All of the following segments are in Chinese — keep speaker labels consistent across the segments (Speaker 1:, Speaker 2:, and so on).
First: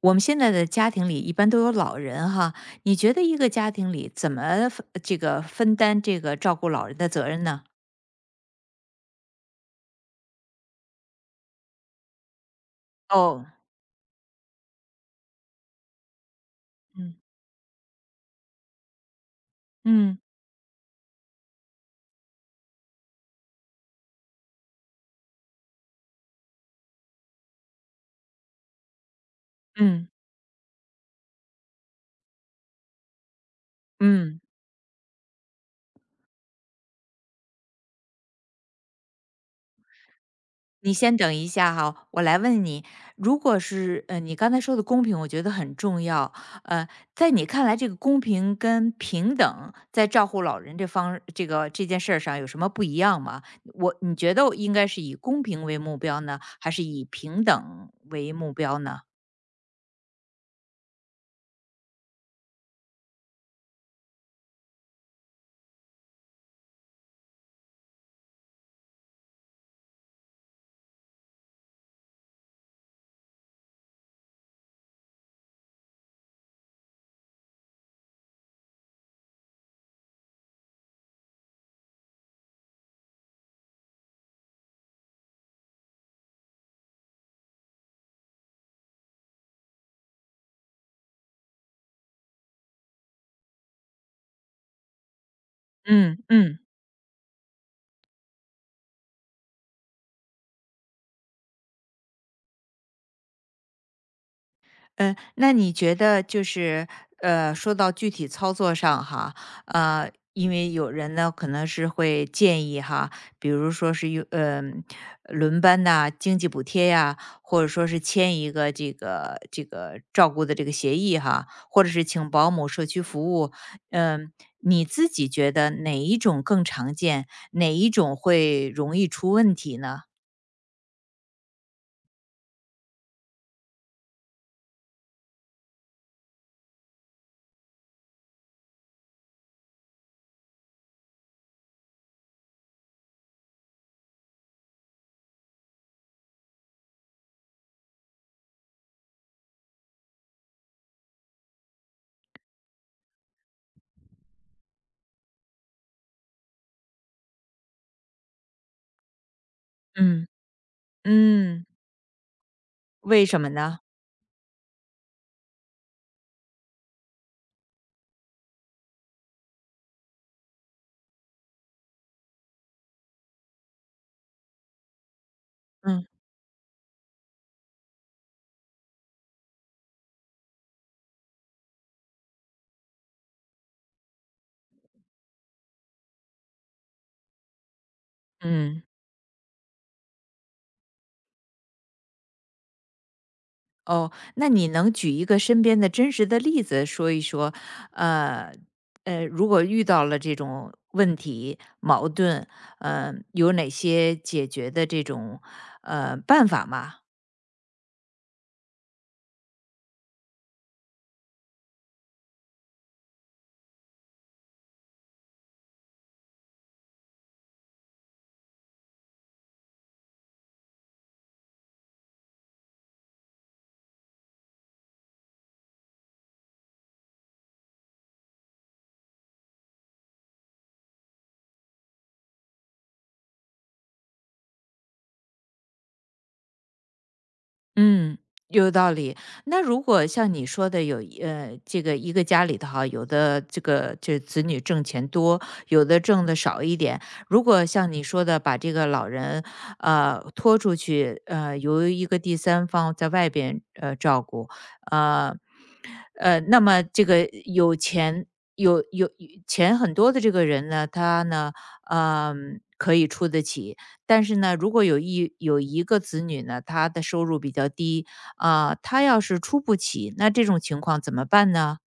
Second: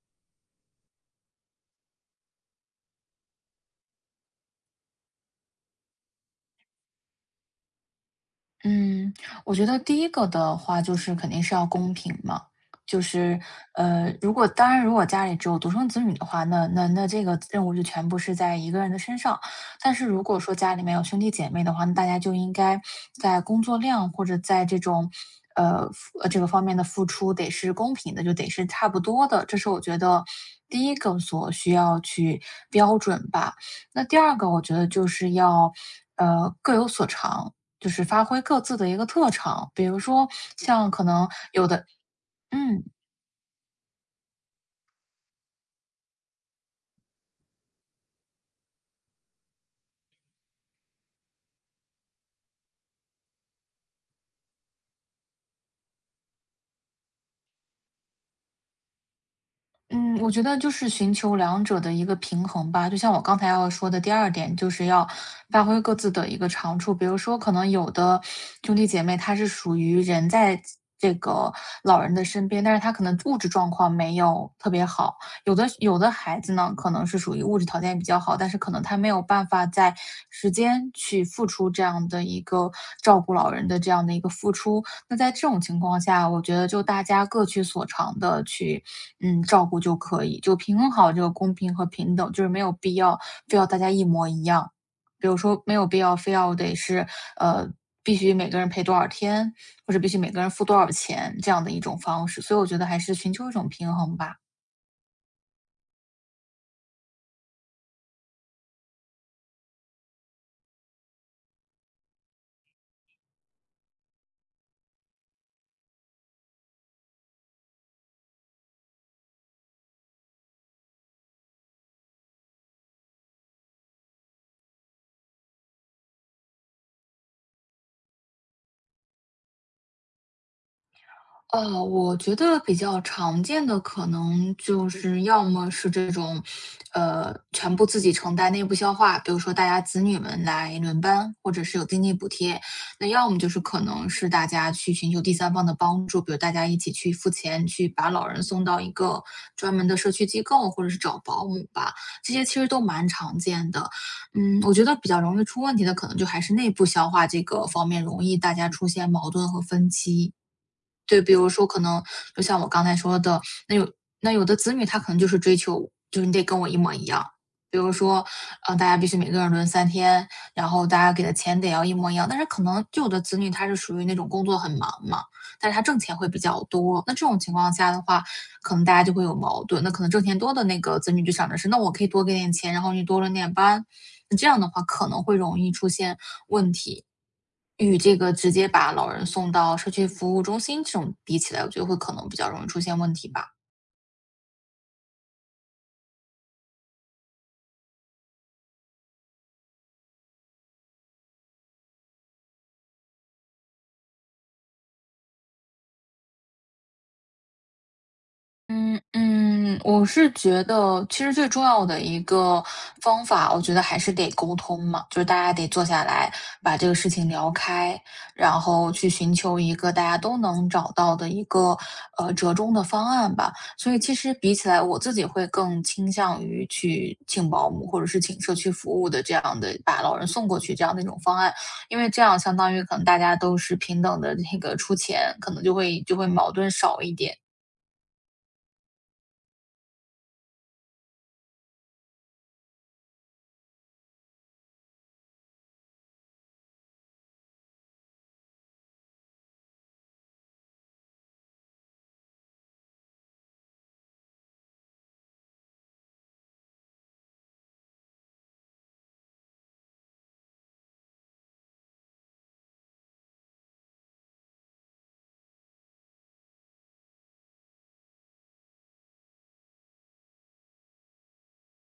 Speaker 1: 我们现在的家庭里一般都有老人哈，你觉得一个家庭里怎么分分担这个照顾老人的责任呢？
Speaker 2: 嗯，我觉得第一个的话就是肯定是要公平嘛，就是
Speaker 1: 哦，
Speaker 2: 如果当然如果家里只有独生子女的话，那
Speaker 1: 嗯
Speaker 2: 这个任务就全部是在一个人的身上。但是
Speaker 1: 嗯
Speaker 2: 如果说家里面有兄弟姐妹的话，那大家就应该在工作量或者在这种呃付呃这个方面的付出得是公平的，就得是差不多的。这是我觉
Speaker 1: 嗯
Speaker 2: 得第一个所需要去标准吧。那第二
Speaker 1: 嗯，
Speaker 2: 个，我觉得就是要各有所长，就是发挥各自的一个特长。比如说像
Speaker 1: 你
Speaker 2: 可
Speaker 1: 先
Speaker 2: 能
Speaker 1: 等一
Speaker 2: 有
Speaker 1: 下
Speaker 2: 的
Speaker 1: 哈，我来问
Speaker 2: 嗯，
Speaker 1: 你，如果是你刚才说的公平，我觉得很重要。呃，在你看来，这个公平跟平等在照顾老人这方这个这件事儿上有什么不一样吗？你觉得应该是以公平为目标呢，还是以平等为目标呢？
Speaker 2: 嗯，我觉得就是寻求两者的一个平衡吧。就像我刚才要说的第二点，就是要发挥各自的一个长处。比如说可能有的兄弟姐妹，他是属于人在这个老人的身边，但是他可能物质状况没有特别好。有的孩子呢，可能是属于物质条件比较好，但是可能他没有办法在时间去付出这样的一个照顾老人的这样的一个付出。那在这种情况下，我觉得就大家各取所长的去，嗯，照顾就可以，就平衡好这个公平和平等，就是没有必要非要大家一模一样。比如说没有必要
Speaker 1: 嗯
Speaker 2: 非要
Speaker 1: 嗯
Speaker 2: 得是，呃，必须每个人陪多少天，或者必须每个人付多少钱这样的一种方式，所以我觉得还是寻求一种平衡吧。
Speaker 1: 那你觉得就是说到具体操作上哈，因为有人呢可能是会建议哈，比如说是用嗯、轮班呐、经济补贴呀、或者说是签一个这个照顾的这个协议哈，或者是请保姆、社区服务，嗯、你自己觉得哪一种更常见，哪一种会容易出问题呢？
Speaker 2: 我觉得比较常见的可能就是要么是这种，全部自己承担内部消化，比如说大家子女们来轮班，或者是有经济补贴。那要么就是可能是大家去寻求第三方的帮助，比如大家一起去付钱，去把老人送到一个专门的社区机构，或者是找保姆吧，这些其实都蛮常见的。嗯，我觉得比较容易出问题的，可能就还是内部消化这个方面容易大家出现矛盾和分
Speaker 1: 嗯。
Speaker 2: 歧。对，比如
Speaker 1: 嗯，
Speaker 2: 说可能就像我刚才说
Speaker 1: 为
Speaker 2: 的，
Speaker 1: 什么
Speaker 2: 那
Speaker 1: 呢？
Speaker 2: 有那有的子女他可能就是追求，就是你得跟我一模一样。比如说，大家必须每个人轮三天，然后大家给的钱得要一模一样。但是可能就有的子女他是属于那种工作很忙嘛，但是他挣
Speaker 1: 嗯
Speaker 2: 钱会比较多。那这种情况下的话，可能大家就会有矛盾，那可能挣钱多的那个子女就想着是，那我可以多给点钱，然后你多轮点班，那这样的话可能会容易出现问题。与这个直接
Speaker 1: 嗯。
Speaker 2: 把老人送到社区服务中心这种比起来，我觉得会可能比较容易出现问题吧。
Speaker 1: 哦，那你能举一个身边的真实的例子说一说，呃，如果遇到了这种问题、矛盾，呃，有哪些解决的这种办法吗？
Speaker 2: 嗯嗯，我是觉得，其实最重要的一个方法，我觉得还是得沟通嘛，就是大家得坐下来把这个事情聊开，然后去寻求一个大家都能找到的一个折中的方案吧。所以其实比起来，我自己会更倾向于去请保姆或者是请社区服务的这样的把老人送过去这样的一种方案，因为这样相当于可能大家都是平等的那个出钱，可能就会矛盾少一点。
Speaker 1: 嗯，有道理。那如果像你说的，这个一个家里头哈，有的这个这子女挣钱多，有的挣的少一点。如果像你说的，把这个老人拖出去，呃，由一个第三方在外边照顾。呃那么这个有钱有有钱很多的这个人呢，他呢，嗯、可以出得起。但是呢，如果有一个子女呢，他的收入比较低，啊，他要是出不起，那这种情况怎么办呢？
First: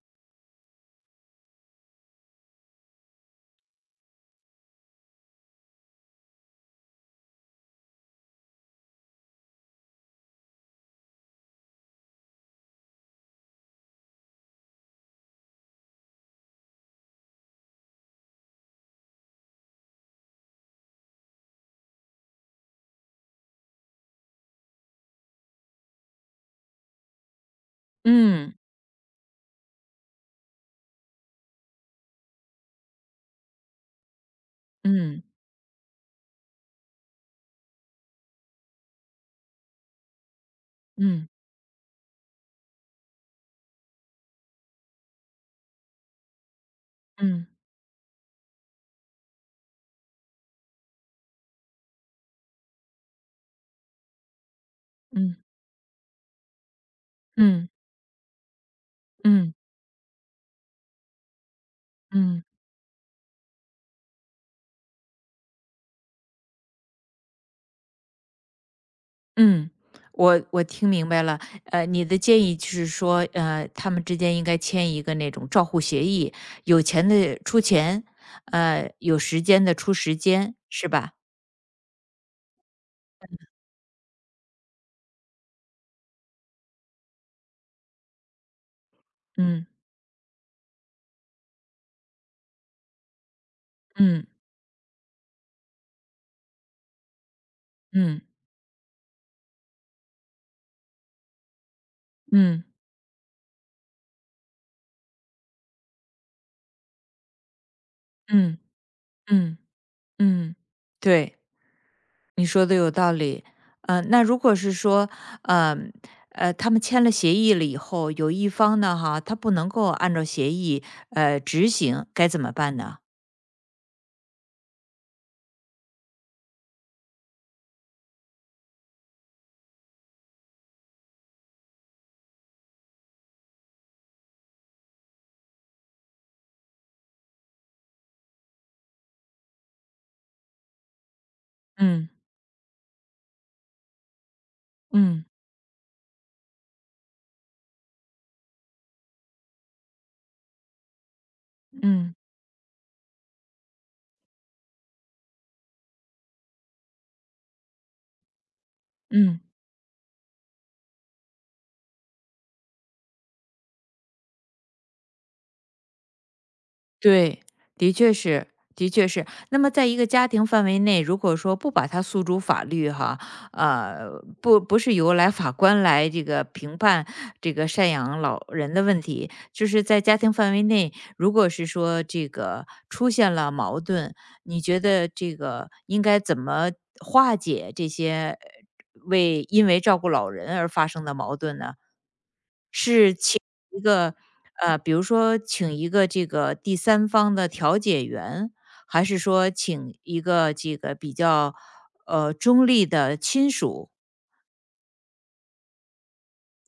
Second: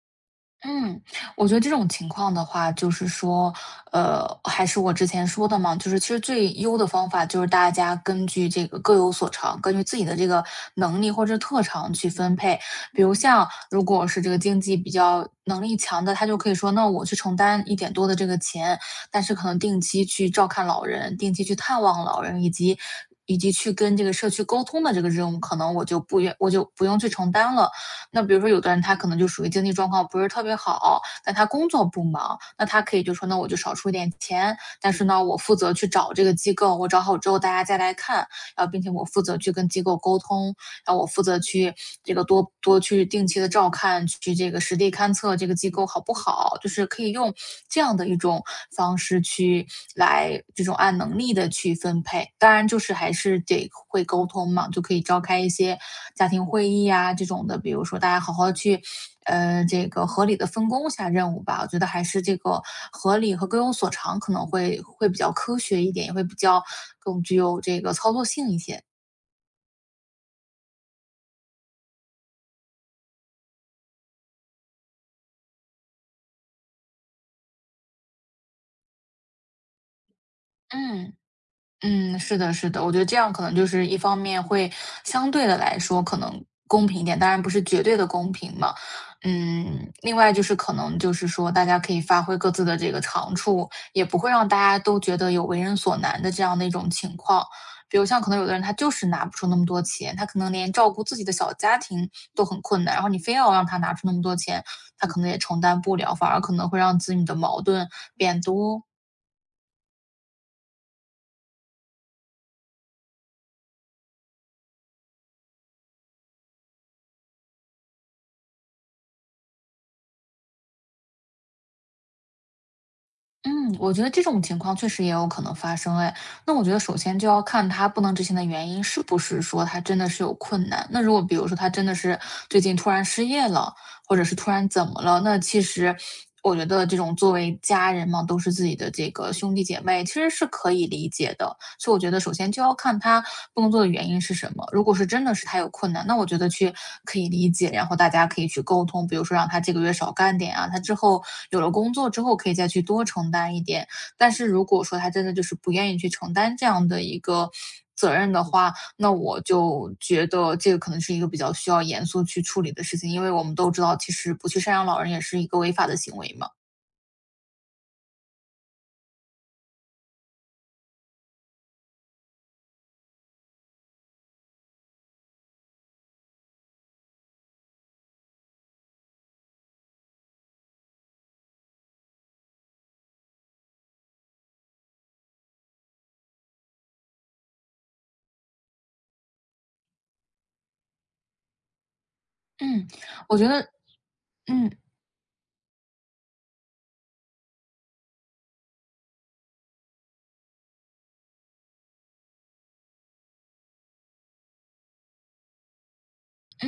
Speaker 2: 嗯，我觉得这种情况的话，就是说，还是我之前说的嘛，就是其实最优的方法就是大家根据这个各有所长，根据自己的这个能力或者特长去分配。比如像如果是这个经济比较能力强的，他就可以说，那我去承担一点多的这个钱，但是可能定期去照看老人，定期去探望老人，以及去跟这个社区沟通的这个任务，可能我就不用去承担了。那比如说
Speaker 1: 嗯
Speaker 2: 有的人他可能就属于经济状况不是特别好，但他工作不忙，那他可以就说那我就少出一点钱，但是呢，
Speaker 1: 嗯
Speaker 2: 我负责去找这个机构，我找好之后大家再来看，然后并且我负责去跟机构沟通，然后我负
Speaker 1: 嗯
Speaker 2: 责去这个多多去定期的照看，去这个实地勘测这个机构好不好，就是可以用
Speaker 1: 嗯
Speaker 2: 这样的一种方式去来这种按能力的去分配。当然，就是还是得会沟通嘛，就可以召
Speaker 1: 嗯
Speaker 2: 开一些家庭会议啊这种的，
Speaker 1: 嗯
Speaker 2: 比如说大家好好去。
Speaker 1: 嗯
Speaker 2: 这个合理的分工下任务吧，我觉得还是这
Speaker 1: 嗯
Speaker 2: 个合理和各有所长可能会比较科学一点，也会比较更具有这个操作性一些。
Speaker 1: 嗯，我听明白了。呃，你的建议就是说，呃，他们之间应该签一个那种照护协议，有钱的出钱，呃，有时间的出时间，是吧？
Speaker 2: 嗯。嗯，是的，是的，我觉得这样可能就是一方面会相对的来说可能公平一点，当然不是绝对的公平嘛。
Speaker 1: 嗯
Speaker 2: 嗯，另外就是可能就是说大家可以发挥各自的这个长处，也不
Speaker 1: 嗯
Speaker 2: 会让大家都觉得有为人所难的这样的一种情况。比如像
Speaker 1: 嗯
Speaker 2: 可能有的人他就是拿不出那么多钱，他可能连照顾自己的小家庭都很
Speaker 1: 嗯
Speaker 2: 困难，然后你非要让他拿出那么多钱，他可能也承担不了，反而可能会让子女的矛盾变
Speaker 1: 嗯
Speaker 2: 多。
Speaker 1: 嗯嗯嗯，对。你说的有道理。嗯，那如果是说，嗯，呃，他们签了协议了以后，有一方呢哈，他不能够按照协议执行，该怎么办呢？
Speaker 2: 嗯，我觉得这种情况确实也有可能发生哎。那我觉得首先就要看他不能执行的原因是不是说他真的是有困难。那如果比如说他真的是最近突然失业了，或者是突然怎么了，那其实我觉得这种作为家人嘛，都是自己的这个兄弟姐妹，其实是可以理解的。所以我
Speaker 1: 嗯
Speaker 2: 觉得，首先就要看他不能做的原因是什么。如果是真
Speaker 1: 嗯
Speaker 2: 的是他有困难，那我觉得去可以理解，然后大家可以去沟通，比如说让他这个月少干点啊，他之后有了工作
Speaker 1: 嗯
Speaker 2: 之后可以再去多承担一点。但是如果说他真的就是不愿意去承担这样的一个责任的话，那我
Speaker 1: 嗯。
Speaker 2: 就觉得这个可能是一个比较需要严肃去处理的事情，因为我们都知道，其实不去赡养老人也是一个违法的行为嘛。
Speaker 1: 对，的确是，的确是。那么在一个家庭范围内，如果说不把它诉诸法律哈，呃，不不是来法官来这个评判这个赡养老人的问题，就是在家庭范围内，如果是说这个出现了矛盾，你觉得这个应该怎么化解这些？为因为照顾老人而发生的矛盾呢？
Speaker 2: 嗯，
Speaker 1: 是
Speaker 2: 我
Speaker 1: 请
Speaker 2: 觉得
Speaker 1: 一个
Speaker 2: 嗯。
Speaker 1: 呃，比如说请一个这个第三方的调解员，还是说请一个这个比较中立的亲属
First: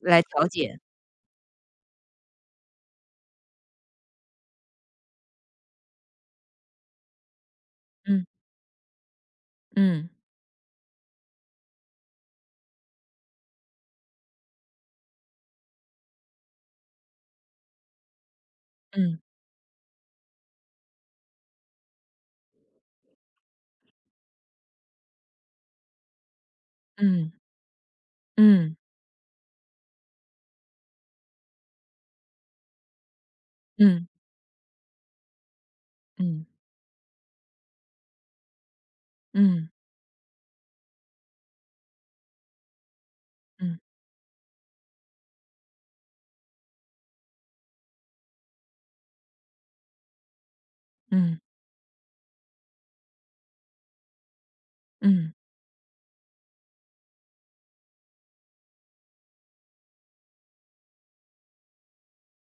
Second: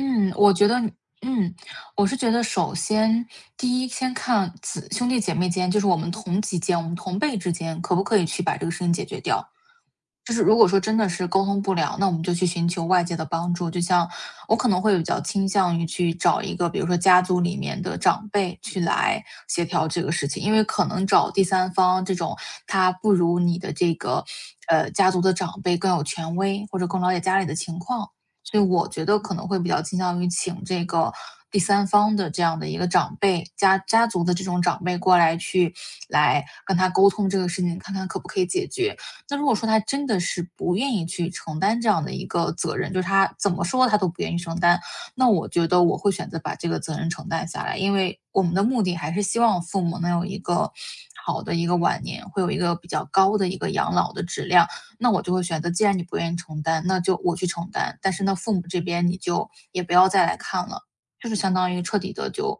Speaker 1: 来调
Speaker 2: 我觉得
Speaker 1: 解？
Speaker 2: 嗯，我是觉得首先第一先看兄弟姐妹间，就是我们同级间，我们同辈之间，可不可以
Speaker 1: 嗯
Speaker 2: 去把这个事情解决掉？
Speaker 1: 嗯
Speaker 2: 就是如果说真的是沟通不了，那我们就去寻求外界的帮助。就像我可能会比较倾向于去找一个，比如说家族里面的长辈去
Speaker 1: 嗯
Speaker 2: 来协调这个事情，因为可能找第三方这种，他不如你的这个，家族的长辈更有权威，或者更了解
Speaker 1: 嗯
Speaker 2: 家里的情况。所以
Speaker 1: 嗯
Speaker 2: 我觉得可能会比较倾向于请这个第三方的这样的一个长辈，家
Speaker 1: 嗯
Speaker 2: 族的这种长辈过来去来
Speaker 1: 嗯
Speaker 2: 跟他沟通这个事情，看看可不可以解决。那如果
Speaker 1: 嗯
Speaker 2: 说
Speaker 1: 嗯
Speaker 2: 他真的是不愿意去承担这样的一个责任，就是他怎么
Speaker 1: 嗯
Speaker 2: 说他都不愿意承担，那我觉得我会选择把这个责任承担下来，因为我们的目的还是希望父母能有一个
Speaker 1: 嗯
Speaker 2: 好的一个晚年，会有一个比较高的一个养老的质量。那我就
Speaker 1: 嗯
Speaker 2: 会选择，既然你不愿意承担，那就我去承担，但是呢，父母这边你就也不要再来看了，就是相当于彻底的就，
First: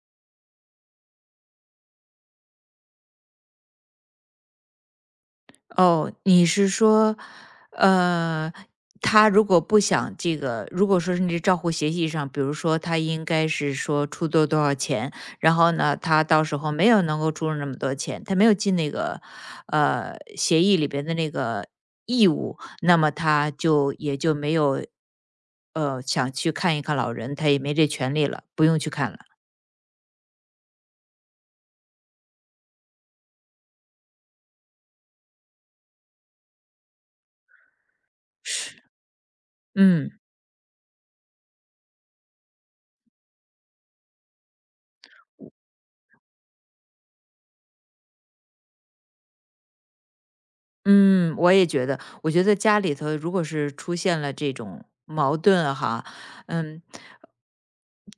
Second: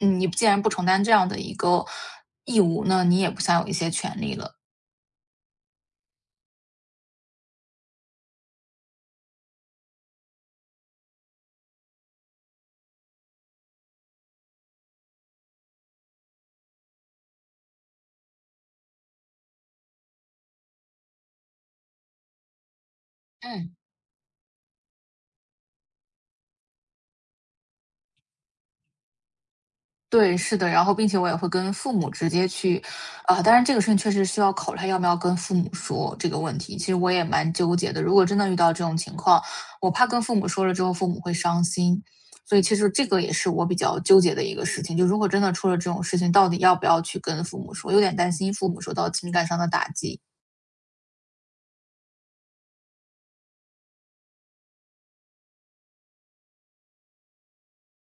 Speaker 2: 嗯，你既然不承担这样的一个义务，那你也不想有一些权利了。
Speaker 1: 哦，你是说，呃，他如果不想这个，如果说是你照护协议上，比如说他应该是说出多少钱，然后呢，他到时候没有能够出那么多钱，他没有尽那个协议里边的那个义务，那么他
Speaker 2: 嗯。
Speaker 1: 就也就没有想去看一看老人，他也没这权利了，不用去看了。
Speaker 2: 对，是的，然后并且我也会跟父母直接去啊，当然这个事情确实需要考虑要不要跟父母说这个问题，其实我也蛮纠结的。如果真的遇到这种情况，我怕
Speaker 1: 嗯。
Speaker 2: 跟父母说了之后父母会伤心，所以其实这个也是我比较纠结的一个事情，就如果真的出了这种事情，到底要不要去跟父母说，有点担心父母受到情感上的打击。
Speaker 1: 嗯，我也觉得，我觉得家里头如果是出现了这种矛盾啊哈，嗯，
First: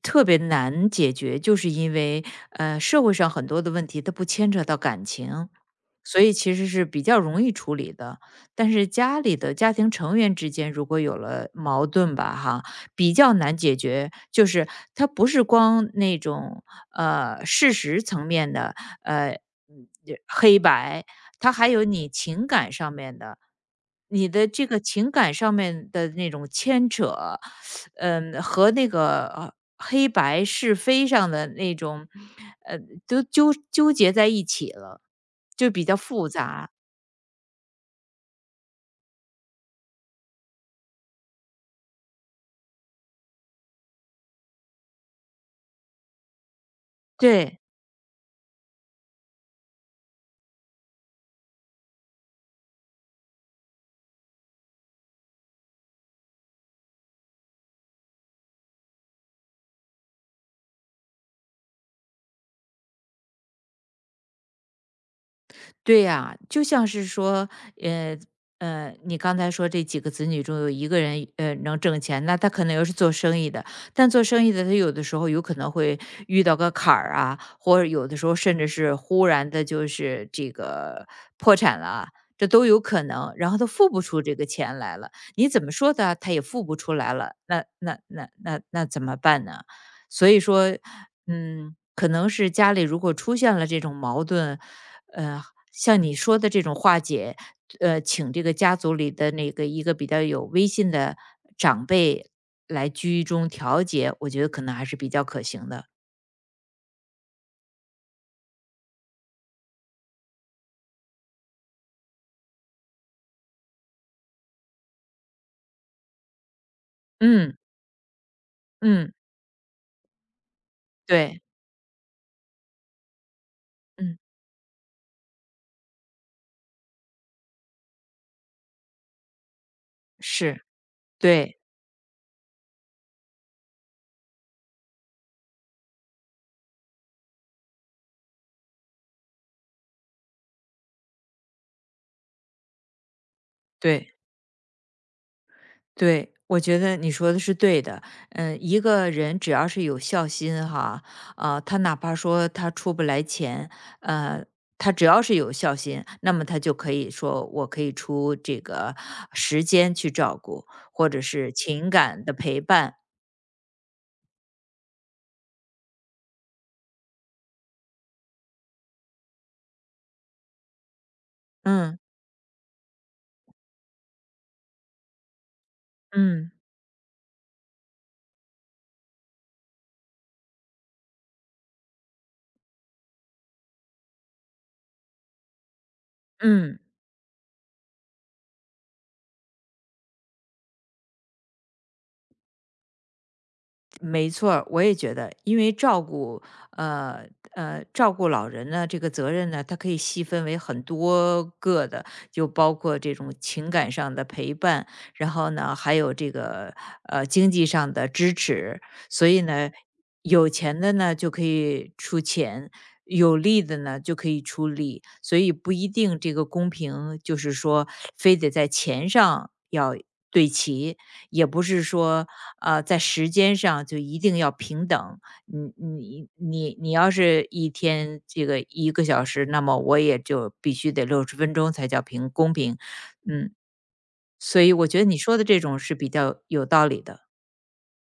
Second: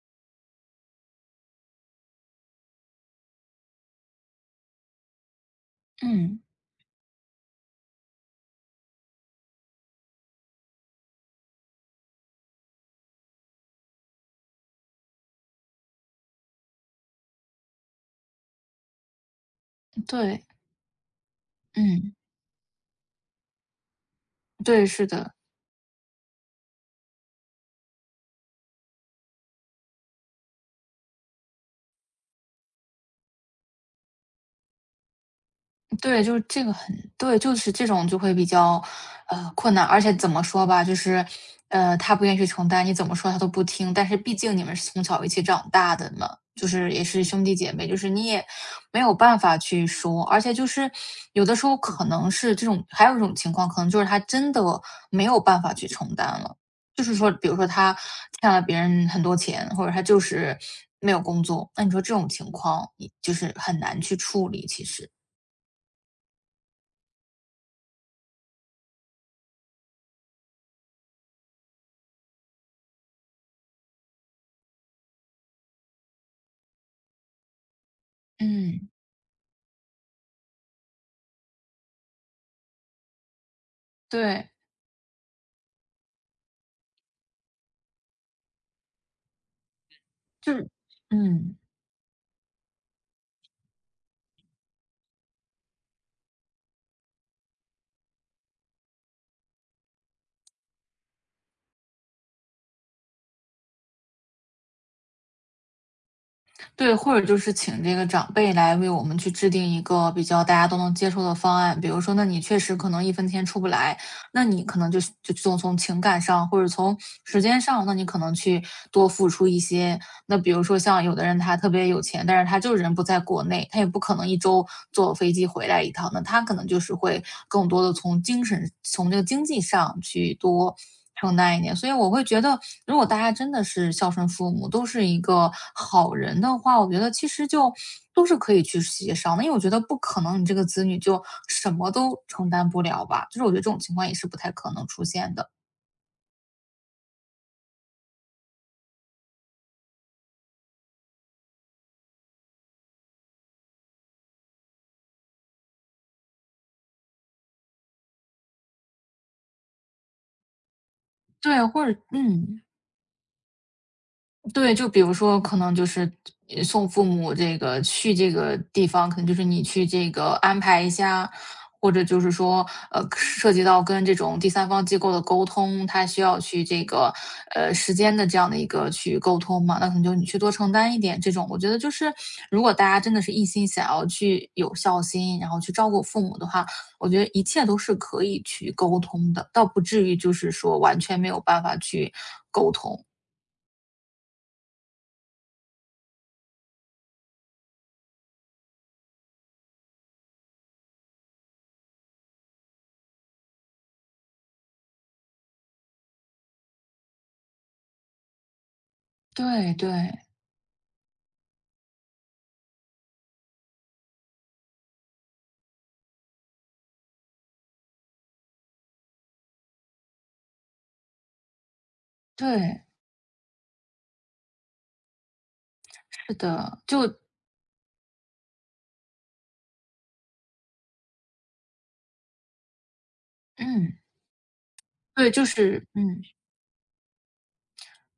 Speaker 1: 特别难解决，就是因为社会上很多的问题它不牵扯到感情，所以
Speaker 2: 嗯，
Speaker 1: 其实是比较容易处理的。但是家里的家庭成员之间如果有了矛盾吧，哈，比较难解决，就是它不是光那种事实层面的呃嗯
Speaker 2: 对，
Speaker 1: 黑白。它还有你
Speaker 2: 嗯。
Speaker 1: 情感上面的，你的这个
Speaker 2: 对，是
Speaker 1: 情感
Speaker 2: 的。
Speaker 1: 上面的那种牵扯，嗯，和那个黑白是非上的那种，呃，都纠结在一起了，就比较
Speaker 2: 对，
Speaker 1: 复
Speaker 2: 就是这
Speaker 1: 杂。
Speaker 2: 个很对，就是这种就会比较，困难。而且怎么说吧，就是，他不愿意去承担，你怎么说他都不听。但是毕竟你们是从小一起长大的嘛，就是也是兄弟
Speaker 1: 对。
Speaker 2: 姐妹，就是你也没有办法去说。而且就是有的时候可能是这种，还有一种情况，可能就是他真的没有办法去承担了。就是说，比如说他欠了别人很多钱，或者他就是没有工作，那你说这种情况，你就是很难去处理，其实。
Speaker 1: 对呀、就像是说，呃你刚才说这几个子女中有一个人能挣钱，那他可能又是做生意的，但做生意的他有的时候有可能会遇到个坎儿啊，或者有的时候甚至
Speaker 2: 嗯。
Speaker 1: 是忽然的就是这个破产了啊，这都有可能。然后他付不出这个
Speaker 2: 对，
Speaker 1: 钱来了，你怎么说他，他也付不出来了，那怎么办呢？所以
Speaker 2: 就是
Speaker 1: 说，
Speaker 2: 嗯，
Speaker 1: 嗯，可能是家里如果出现了这种矛盾，呃，像你说的这种化解，呃，请这个家族里的那个一个比较有威信的长辈来居中调解，我觉得可能还是比较可行的。
Speaker 2: 对，或者就是请这个长辈来为我们去制定一个比较大家都能接受的方案。比如说，那你确实可能一分钱出不来，那你可能就从情感上或者从时
Speaker 1: 嗯，
Speaker 2: 间上，那你可能去多
Speaker 1: 嗯，
Speaker 2: 付出一些。那比如说像有的人
Speaker 1: 对，
Speaker 2: 他特别有钱，但是他就人不在国内，他也不可
Speaker 1: 嗯，
Speaker 2: 能一周坐飞机回来一趟，那他可能就是会更多的从精神从这个经济上去
Speaker 1: 是，
Speaker 2: 多承担
Speaker 1: 对，
Speaker 2: 一点。所以我会觉得，如果大家真的是孝顺父母，都是一个好人的话，我觉得其实就都是可以去协商的。因为我觉得不可能你这个子女就什么都承担不了吧，就是我觉得这种情况也
Speaker 1: 对。
Speaker 2: 是不太可能出现的。
Speaker 1: 对，我觉得你说的是对的。嗯，一个人只要是有孝心哈，啊、他哪怕说他出不来钱，呃，他只要是有孝心，那么他就可以说我可以出这个时间去照顾，或者是
Speaker 2: 对，或
Speaker 1: 情
Speaker 2: 者
Speaker 1: 感的陪
Speaker 2: 嗯。
Speaker 1: 伴。
Speaker 2: 对，就比如说可能就是送父母这个去这个地方，可能就是你去这个安排一下，或
Speaker 1: 嗯
Speaker 2: 者就是说，涉及到跟这种第三方机构的沟通，他需要
Speaker 1: 嗯
Speaker 2: 去这个时间的这样的一个去沟通嘛，那可能就你去多承担一点这种。我觉得就是，如果大家真的是一心想要去有孝心，然后去照顾父母的话，
Speaker 1: 嗯。
Speaker 2: 我觉得一切都是可以去沟通的，倒不至于就是说完全没有办法去沟通。
Speaker 1: 没错儿，我也觉得，因为照顾呃照顾老人呢，这个责任呢，它可以细分为很多个的，就包括这种情感上的陪伴，然后呢，还有这个经济上的支持，所以呢，
Speaker 2: 对对，
Speaker 1: 有钱的呢就可以出钱，有力的呢就可以出力。所以不一定这个公平，就是说非得在钱上要对齐，也不是说，呃，
Speaker 2: 对，
Speaker 1: 在时间上就一定要平等。你你
Speaker 2: 是的，
Speaker 1: 你你
Speaker 2: 就
Speaker 1: 要是一天这个1个小时，那么我也就必须得60分钟才叫公平。嗯，
Speaker 2: 嗯，
Speaker 1: 所以我觉得你
Speaker 2: 对，
Speaker 1: 说
Speaker 2: 就
Speaker 1: 的这种
Speaker 2: 是
Speaker 1: 是比
Speaker 2: 嗯，
Speaker 1: 较有道理的。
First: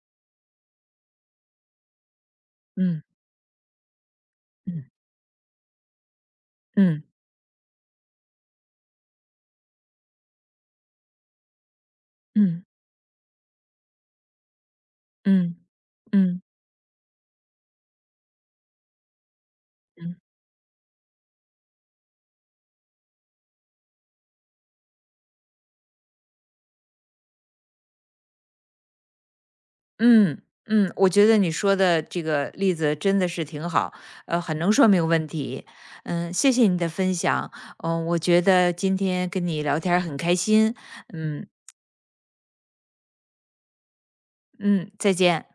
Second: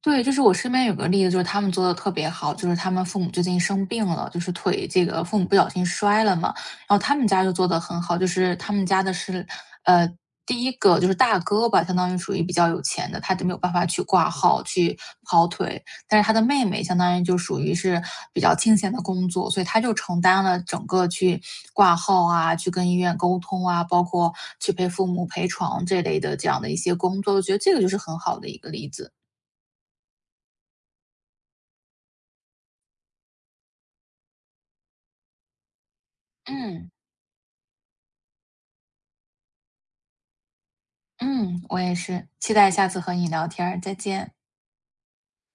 Speaker 2: 对，就是我身边有个例子，就是他们做的特别好，就是他
Speaker 1: 嗯，
Speaker 2: 们父母最近生病了，就是腿
Speaker 1: 嗯，
Speaker 2: 这个父母不小心摔了嘛，然后
Speaker 1: 嗯，
Speaker 2: 他们家就做的很好，就是他们家的是，呃，第一个就是大哥吧，相当于属于比
Speaker 1: 嗯，
Speaker 2: 较有钱的，他就没有办法去挂号去跑
Speaker 1: 嗯，
Speaker 2: 腿，但是他的
Speaker 1: 嗯，
Speaker 2: 妹妹相当于就属于是比较清闲的工作，所以他就
Speaker 1: 嗯。
Speaker 2: 承担了整个去挂号啊，去跟医院沟通啊，包括去陪父母陪床这类的这样的一些工作，我觉得这个就是很好的一个例子，
Speaker 1: 嗯我觉得你说的这个例子真的是挺好，呃，很能说明问题。嗯，谢谢你的
Speaker 2: 嗯。
Speaker 1: 分享。嗯、我觉得今天跟你聊天儿很开心。嗯，
Speaker 2: 嗯，我也是，期待下次和你聊天儿，再见。
Speaker 1: 嗯，再见。